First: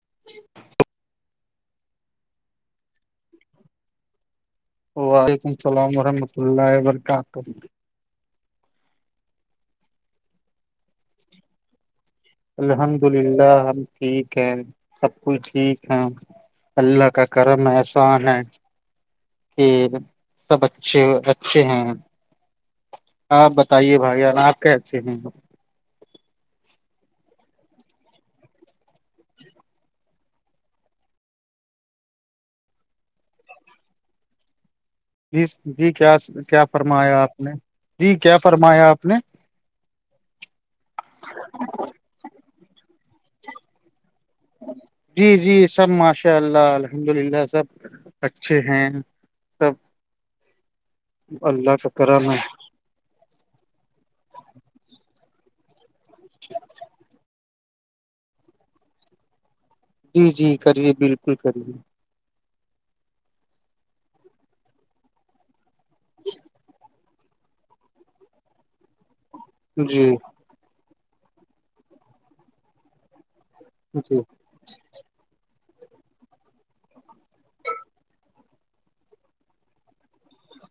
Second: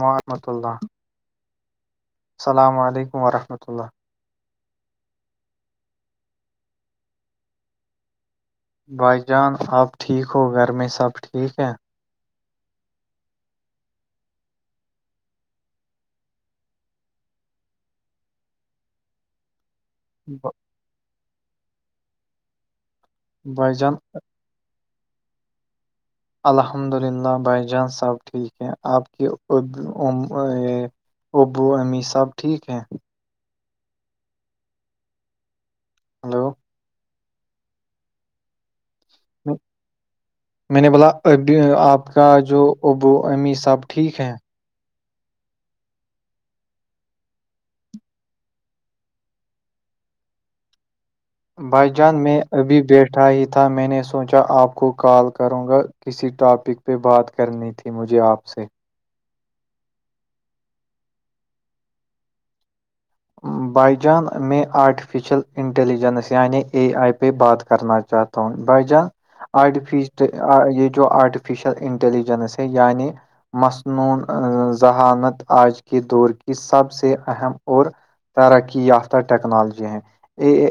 وورحمۃ اللہ السلام علیکم وورحمۃ اللہ وعلیکم السلام ورحمۃ اللہ وبرکاتہ بھائی جان آپ ٹھیک ہو گھر میں سب ٹھیک ہے الحمد للہ ہم ٹھیک ہے سب کچھ ٹھیک ہے اللہ کا کرم احسان ہے کہ [unintelligible] سب اچھے اچھے ہیں آپ بتائیے بھائی جان آپ کیسے ہیں الحمد للہ بھائی جان سب ٹھیک ہے آپ کی ابو امی سب ٹھیک ہیں جی جی کیا ہلو کیا فرمایا آپ نے جی کیا فرمایا آپ نے میں نے بولا ابھی آپ کا جو ا امی سب ٹھیک ہیں جی جی سب ماشاء اللہ الحمد للہ سب اچھے ہیں تو بھائی جان کرم ہے میں ابھی بیٹھ اٹھا ہی تھا میں نے سوچا آپ کو کال کروں گا کسی ٹاپک پہ بات کرنی تھی مجھے آپ سے جی جی کریے بالکل کریے بائی جان میں آرٹیفیشل انٹیلیجنس یعنی اے آئی پہ بات کرنا چاہتا ہ تو بائی جان آرٹیف جی یہ جو آرٹیفیشل انٹیلیجنس ہے یعنی مصنون جی ذہانت آج کے دور کی سب سے اہم اور ترقی یافتہ ٹیکنالوجی ہیں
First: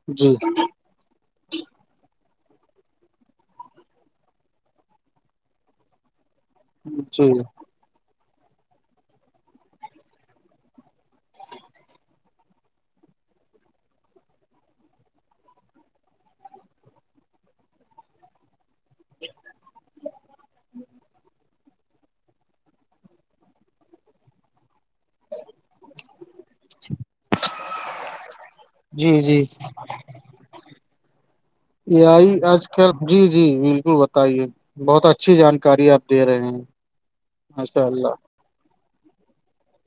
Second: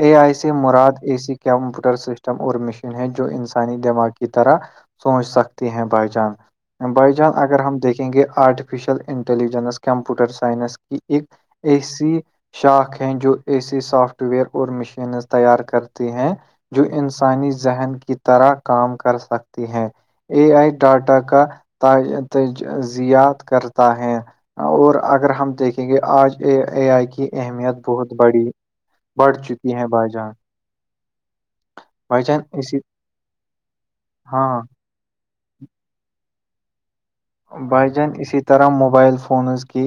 اے جی آئی سے مراد اے سی کمپیوٹر سسٹم اور مشین ہے جو انسانی دماغ کی طرح سوچ سکتی ہیں بھائی جان بائی جان جی اگر ہم دیکھیں گے artificial intelligence computer science کی ایک اے سی شاخ ہیں جو ایسی سافٹ ویئر اور مشینز تیار کرتی ہیں جو انسانی ذہن کی طرح کام کر سکتی ہیں اے آئی ٹاٹا کا تجزیات کرتا ہے اور اگر ہم دیکھیں گے آج اے اے آئی کی اہمیت بہت بڑی جی بڑھ جی چکی ہے بائی جان یہ بھائی آئی جان آج اسی کل جی جی بالکل بتائیے ہاں بہت اچھی جانکاری آپ دے رہے ہیں ماشاء بھائی جان اللہ اسی طرح موبائل فونز کی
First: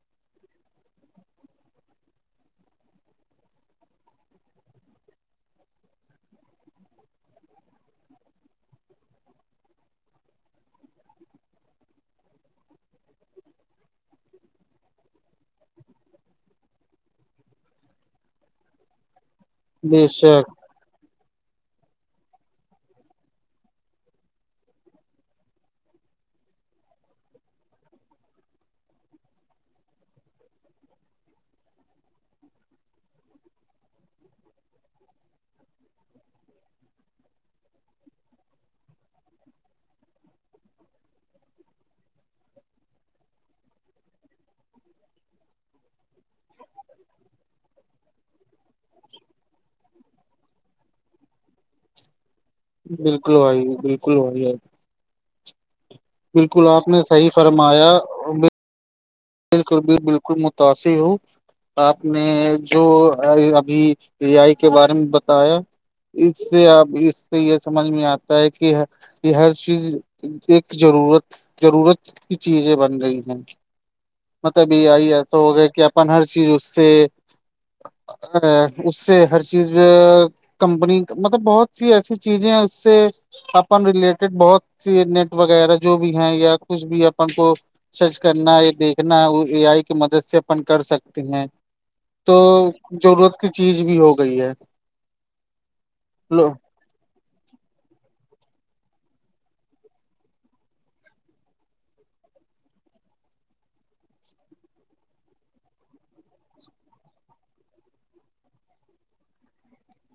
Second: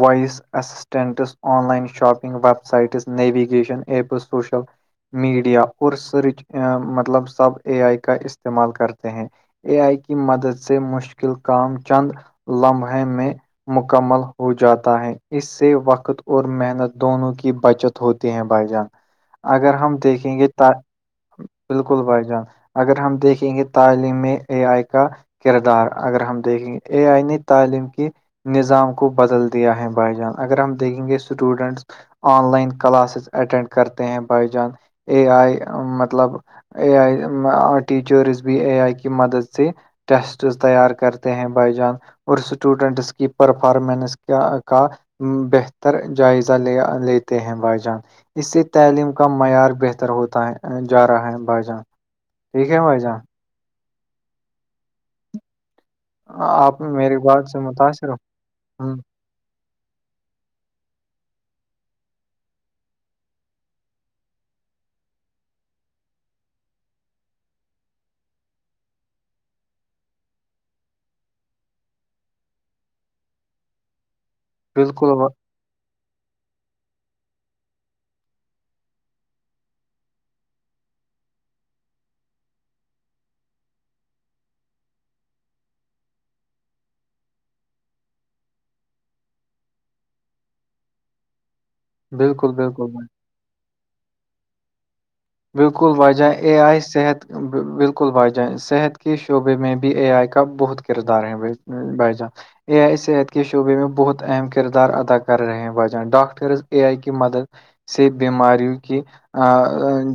voice assistants online shopping web sites navigation apps social media اور سرچ مطلب سب اے آئی کا استعمال کرتے ہیں اے آئی کی مدد سے مشکل کام چند لمحے میں مکمل ہو جاتا ہے اس سے وقت اور محنت دونوں کی بچت ہوتی ہے بھائی جان اگر ہم بے دیکھیں شک گے ت بالکل بھائی جان اگر ہم دیکھیں گے تعلیم اے آئی کا کردار اگر ہم دیکھیں گے اے آئینی تعلیم کی نظام کو بدل دیا ہے بھائی جان اگر ہم دیکھیں گے students online classes attend کرتے ہیں بائی جان اے آئی مطلب اے آئی ٹیچرز بھی اے آئی کی مدد سے ٹیسٹس تیار کرتے ہیں بھائی جان اور اسٹوڈنٹس کی پرفارمنس کیا کا بہتر جائزہ لیا لیتے ہیں بھائی جان اس سے تعلیم کا معیار بہتر ہوتا ہے جا رہا ہے بائی جان ٹھیک ہے بھائی جان بالکل بھائی بالکل بھائی بالکل آپ نے میری صحیح بات سے فرمایا متاثر ہ ہ بالکل بھی بالکل متاثر ہوں آپ نے جو ابھی ریاائی کے بارے میں بتایا اس سے اب اس سے یہ سمجھ میں آتا ہے کہ یہ ہر چیز ایک ضرورت ضرورت کی چیزیں بن رہی ہیں مطلب یہ آئی بالکل ایسا ہو گیا کہ اپن ہر چیز اس سے ا اس سے ہر چیز کمپنی مطلب بہت سی ایسی چیزیں ہیں اس سے اپن ریلیٹڈ بہت سے نیٹ وغیرہ جو بھی ہیں یا کچھ بھی اپن کو سرچ کرنا یا دیکھنا وہ اے آئی کی مدد سے اپن کر سکتے ہیں تو بالکل بالکل بھائی۔ ضرورت کی چیز بھی ہو گئی ہے بالکل واجہ لو اے آئی صحت بالکل بھائی جان صحت کے شعبے میں بھی اے آئی کا بہت کردار ہے بھائی جان اے آئی صحت کے شعبے میں بہت اہم کردار ادا کر رہے ہیں بجہ ڈاکٹرز اے آئی کی مدد سے بیماریوں کی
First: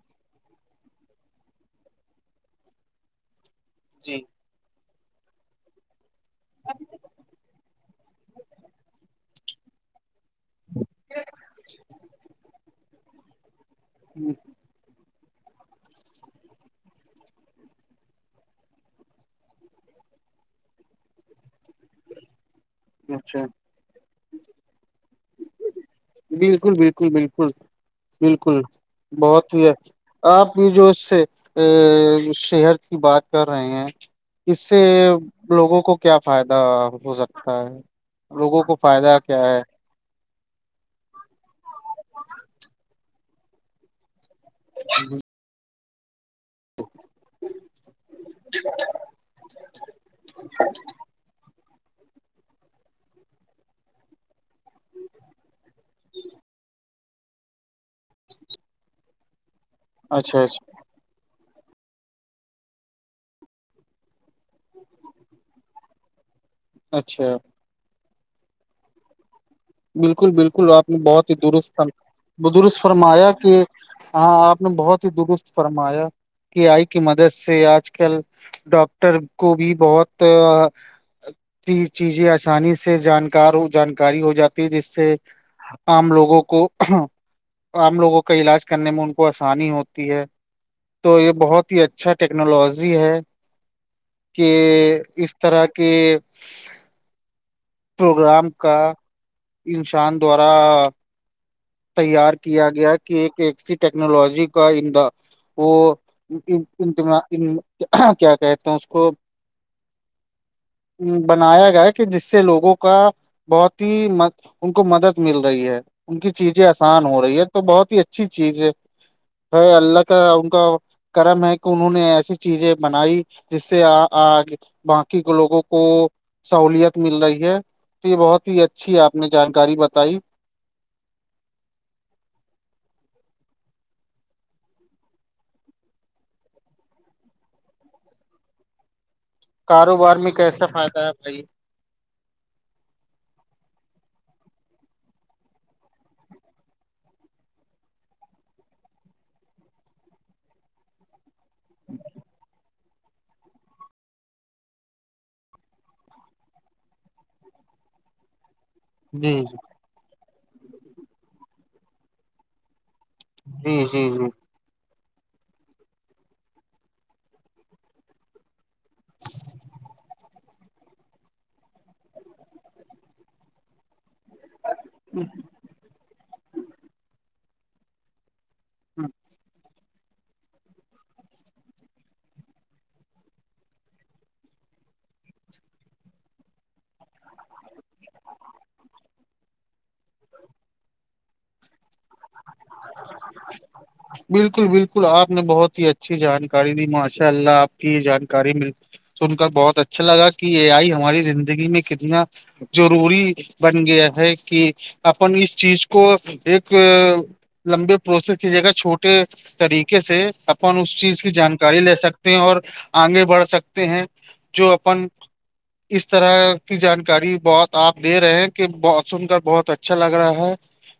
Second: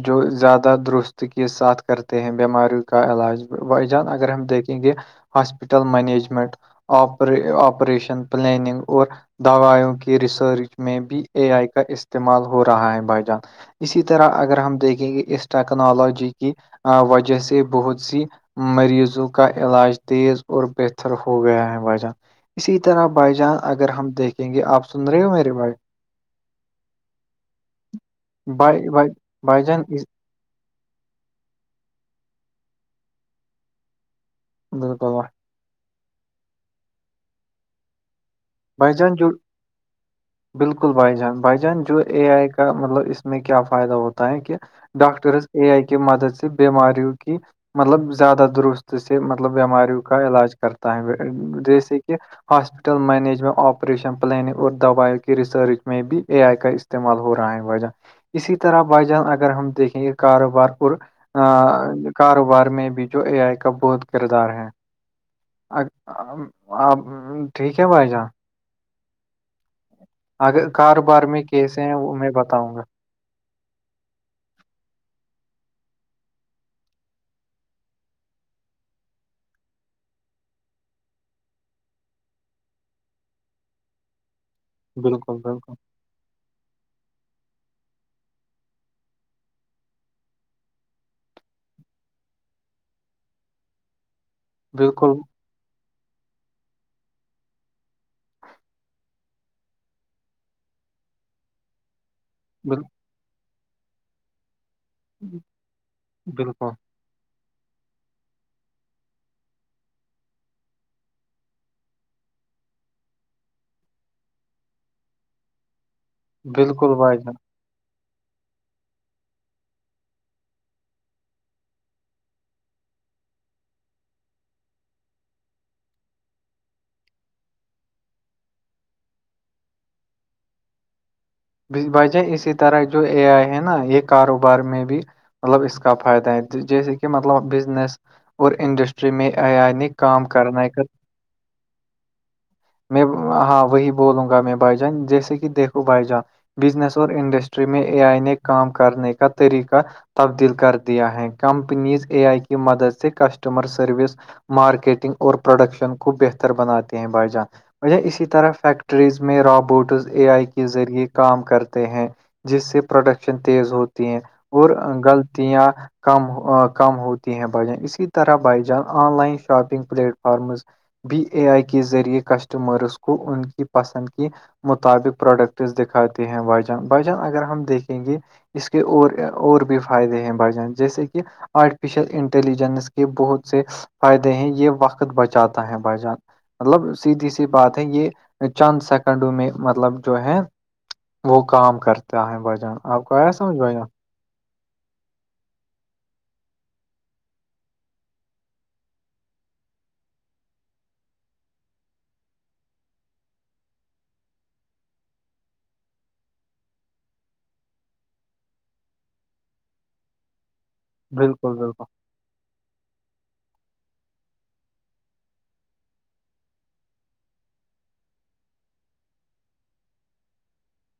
جو زیادہ درست ک ساتھ کرتے ہیں بیماریوں کا علاج ب جان جی اگر ہم دیکھیں گے ہاسپٹل مینیجمنٹ آپ آپریشن پلاننگ اور دوائیوں کی ریسرچ میں بھی اے آئی کا استعمال ہو رہا ہے بھائی جان اسی طرح اگر ہم دیکھیں اس ٹیکنالوجی کی وجہ سے بہت سی مریضوں کا علاج تیز اور بہتر ہو گیا ہے وجہ اسی طرح بائی اچھا جانس اگر ہم دیکھیں گے آپ سن رہے ہو میرے بائی بالکل بالکل بالکل بالکل بھائی بھائی بہت بھائی ہی ہے جان اس- آپ یہ جو اس سے ا شہر کی بات کر رہے ہیں اس سے بالکل بھائی لوگوں کو کیا فائدہ ہو سکتا ہے لوگوں کو بھائی جان فائدہ جو کیا ہے بالکل بھائی جان بھائی جان جو اے آئی کا مطلب اس میں کیا فائدہ ہوتا ہے ت کہ ڈاکٹرس اے آئی کےے مدد سے بیماریوں کی مطلب زیادہ درست سے مطلب بیماریوں کا علاج کرتا ہے جیسے کہ ہاسپٹل مینج اس میں آپریشن پلانگ اور دوائیوں کے ریسرچ میں بھی اے آئی کا استعمال ہو رہا ہے وجہ اسی طرح بائی جانس اگر ہم دیکھیں گے اچھا کاروبار اچھا پر کاروبار میں بھی جو اے آئی کا بہت کردار ہے آپ اچھا ٹھیک ہے بھائی جان بالکل اگر بالکل آپ نے کاروبار بہت ہی میں درست کیسے ہیں وہ میں بتاؤں گا درست فرمایا کہ ہاں آپ نے بہت ہی درست فرمایا کی آئی کی مدد سے آج کل ڈاکٹر کو بھی بہت چیزیں آسانی سے جانکار جانکاری ہو جات جس سے بالکل بالکل عام لوگوں کو عام لوگوں کا علاج کرنے میں ان کو آسانی ہوتی ہے تو یہ بہت ہی اچھا ٹیکنالوزی ہے کہ بالکل اس طرح کے پروگرام کا انسان دوارا تیار کیا بال گیا کہ ایک ایکسی ٹیکنالوجی کا ان وہ بالکل کیا کہتے ہیں اس کو [unintelligible] بنایا گیا کہ جس سے لوگوں کا بہت ہی م ان کو مدد مل رہی ہے ان کی چیزیں بالکل آسان بھائی ہو جان رہی ہے تو بہت ہی اچھی چیز ہے ہے اللہ کا ان کا کرم ہے کہ انہوں نے ایسی چیزیں بنائی جس سے باقی کے لوگوں کو سہولت مل رہی ہے تو یہ بہت ہی اچھی ہے آپ نے جانکاری بتائی بھائی جان اسی طرح جو اے آئی ہے نا ایک کاروبار میں بھی مطلب اس کا فائدہ ہے جیسے کہ مطلب بزنس اور انڈسٹری فرم آانۂ کام کرنائی کرت ہاں بھائی میں ہاں وہی بولوں گا میں بھائی جان جیسے کہ دیکھوں بھائی جان بزنس اور انڈسٹری میں اے آئی نے کام کرنے کا طریقہ تبدیل کر دیا ہے کمپنیز اے آئی کی مدد سے کسٹمر سروس مارکیٹنگ اور پروڈکشن کو بہتر بناتے ہیں بائی جان مجھ اسی طرح فیکٹریز جی میں روابوٹس اے آئی کے ذریعے کام کرتے ہیں جس سے پروڈکشن تیز جی ہوتی جی ہے جی اور غلطیاں کم کم ہوتی ہیں بائی جان اسی طرح بائی جان online shopping platforms بی اے آئی کے ذریعے کسٹمرز کو ان کی پسند کے مطابق پروڈکٹس دکھاتے ہیں واجن وھجان اگر ہم دیکھیں گے اس کے اور اور بھی فائدے ہیں بڑ جائ جیسے کہ آرٹیفیشیل انٹیلیجنس کے بہت سے فائدے ہیں یہ وقت بچاتا ہے بھائی جان مطلب سیدھی سی بات ہے یہ چانند سیکنڈوں میں مطلب جو ہے وہ کام کرتا ہے بھ جان آپ کو آیا سمجھ بھائی جان بالکل بالکل آپ نے بہت ہی اچھی جانکاری دی ماشاء اللہ آپ کی یہ جانکاری مل سن کر بہت اچھا لگا کہ یہ آئی ہماری زندگی میں کتنا ضروری بن گیا ہے کہ اپن اس چیز کو ایک لمبے پروسیس کیجیے گا چھوٹے طریقے سے اپن اس چیز کی بالکل جانکاری بالکل لے سکتے ہیں اور آگے بڑھ سکتے ہیں جو اپن اس طرح کی جانکاری بہت تو آپ دے رہے ہیں کہ ب سن کر بہت اچھا لگ رہا ہے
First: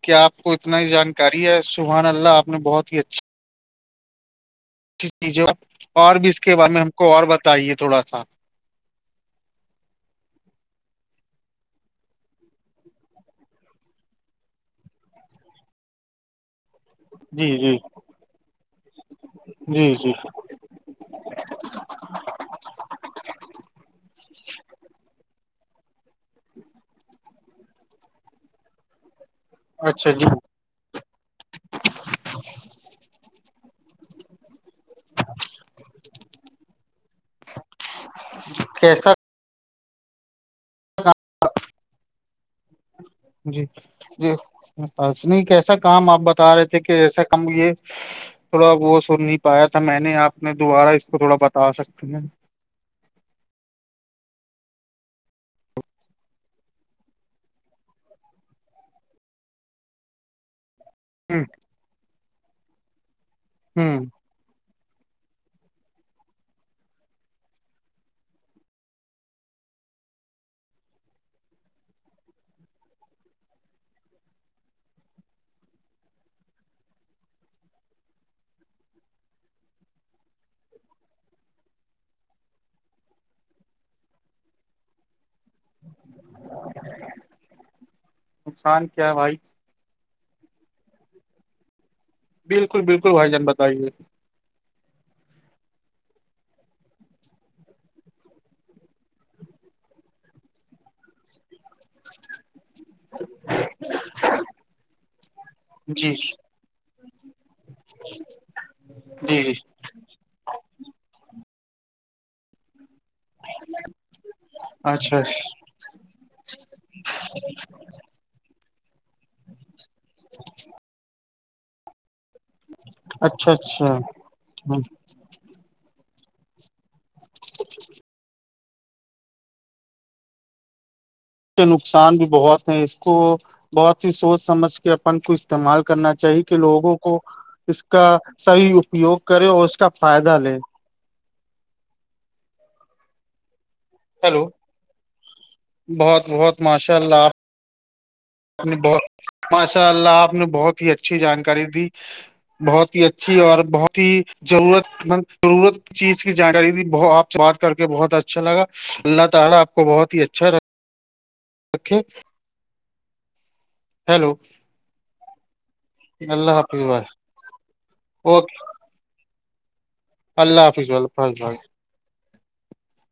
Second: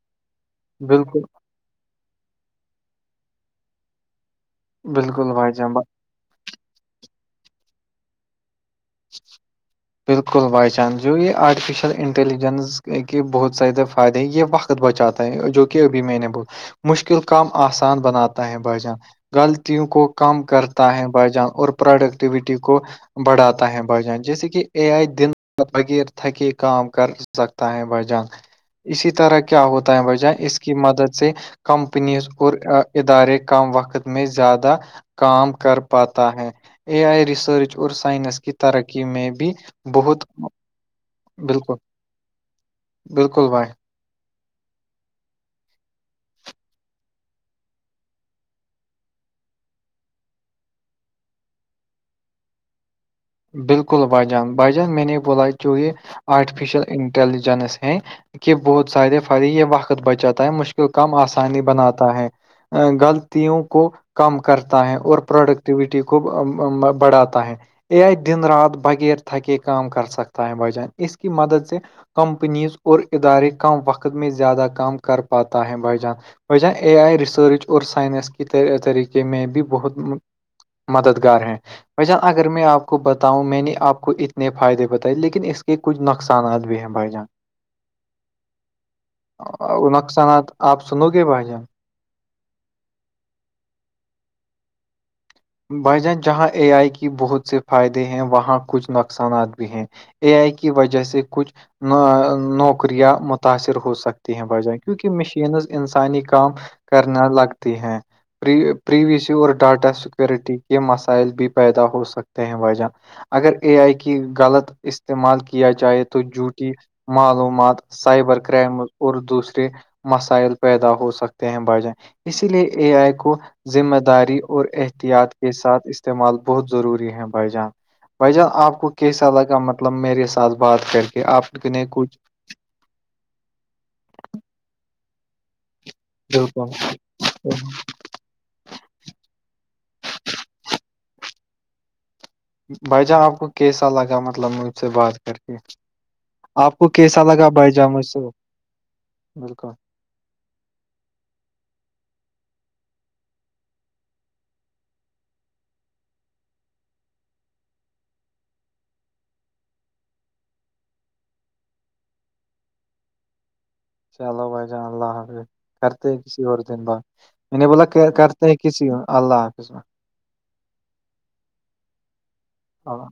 کہ آپ کو اتنا ہی بالکل جانکاری ہے سبحان اللہ آپ نے بہت ہی اچھا اچھی بالکل چیز ہے بھائی جان اور بھی اس کے بارے میں ہم کو اور بتائیے تھوڑا سا [unintelligible] بالکل وائی جان جو یہ آرٹیفیشیل انٹیلیجنس کے بہت زیادہ فائدے ہیں یہ وقت بچاتا ہے جو کہ ابھی میں نے مشکل کام جی جی آسان بناتا ہے بھائی جان غلطیوں جی کو جی کم کر یں بائی جان اور پروڈکٹیوٹی کو بڑھاتا ہے بائیجان جیسے کہ اے آئی دن بغیر تھکے کام کر سکتا ہے بائیجان اسی طرح کیا ہوتا ہے اچھا جی بجہ اس کی مدد سے کمپنیز اور ادارے کم وقت میں زیادہ کام کر پاتا ہے اے آئی ریسرچ اور سائنس کے کیسا میں بھی بہت بالکل بالکل جی بھائی جی بس نہیں کیسا کام آپ بتا رہے تھے کہ ایسا کام یہ تھوڑا وہ سن نہیں پایا تھا میں نے آپ نے دوبارہ اس کو تھوڑا بتا سکتے ہیں بالکل بائی جان بائی جان میں نے بولا چ یہ آرٹیفیشل انٹیلیجنس ہے کہ بہت سارے فری یہ وقت بچاتا ہے مشکل کم ہ آسانی بناتا ہے غلطوں کو ہ کم کرتا ہے اور پروڈکٹیویٹی کو بڑھاتا ہے ا آ دن رات بغیر تھکے کا کر سکتا ا وجن ا اس کی مدد سے کمپنیز اور ادارے کم وقت میں زیادہ کام کر پاتا ہے بھائی جان وجہ اے آئی ریسرچ اور سائنس کے طریقے میں بھی بہت مددگار ہیں بھ جان اگر میں آپ بتاؤں میں نے آپ کو اتنے فائدے بتائے لیکن اس کو کہ کچھ نقصانات بھی ہیں بھائی جان نقصان کیا ہے بھائی وہ نقصانات آپ سنو گے بھائی جان بالکل بالکل بھائی جان بتائیے بھائی جان جہاں اے آئی کی بہت سے فائدے ہیں وہاں کچھ نقصانات بھی ہیں اے آئی کی وجہ سے کچھ نوک شکریہ متاثر ہو سکتے ہیں بجائے کیونکہ مشینز جی انسانی کام کرنا لگتی ہیں پریوی س جی اور جی ڈاٹا ورٹی کے مسائل بھی پیدا ہو سکتے ہیں وجہ اگر اے آئی کی غلط اچھا استعمال کیا ج چاہے تو جوٹی معلومات سائبر کرائمز اور دوسرے مسائل پیدا ہو سکتے ہیں ب جائ اسی لیے اے آئی کو اچھا ذمہ اچھا داری اور یاد کے ساتھ استعمال بہت ضروری ہے بھائی جان بھائی جان آپ کو کیسا لگا مطلب میرے ساتھ بات کر کے آپ نہیں نقصان کچھ بھی بہت اس کو بہت ہی سوچ سمجھ کے اپن کو استعمال کرنا چاہیے کہ بالکل لوگوں کو اس کا صحی اپیوگ کرے اور اس کا فائدہ لے بھائی جان آپ کو کیسا لگا ہیلو مطلب مجھ سے بات کر کے بہت بہت آپ کو ماشاء کیسا اللہ لگا بائی جامجو آپ بہت ماشاء اللہ آپ نے بہت ہی اچھی جانکاری دی بہت ہی اچھی اور بہت ہی ضرورت م ضرورت چیز کی جانکاری دی آ سے بات کر کے بہت اچھا لا اللہ تعالا آپ کو بہت ہی اچھا [unintelligible] اوکے چلو بھائی جان اللہ حافظ کرتے ہیں کسی اللہ اور حافظ دن بعد بھائی میں نے بولا کرتے ہیں اوکے کسی اور اللہ حافظ میں اللہ حافظ اللہ حننظ ہاں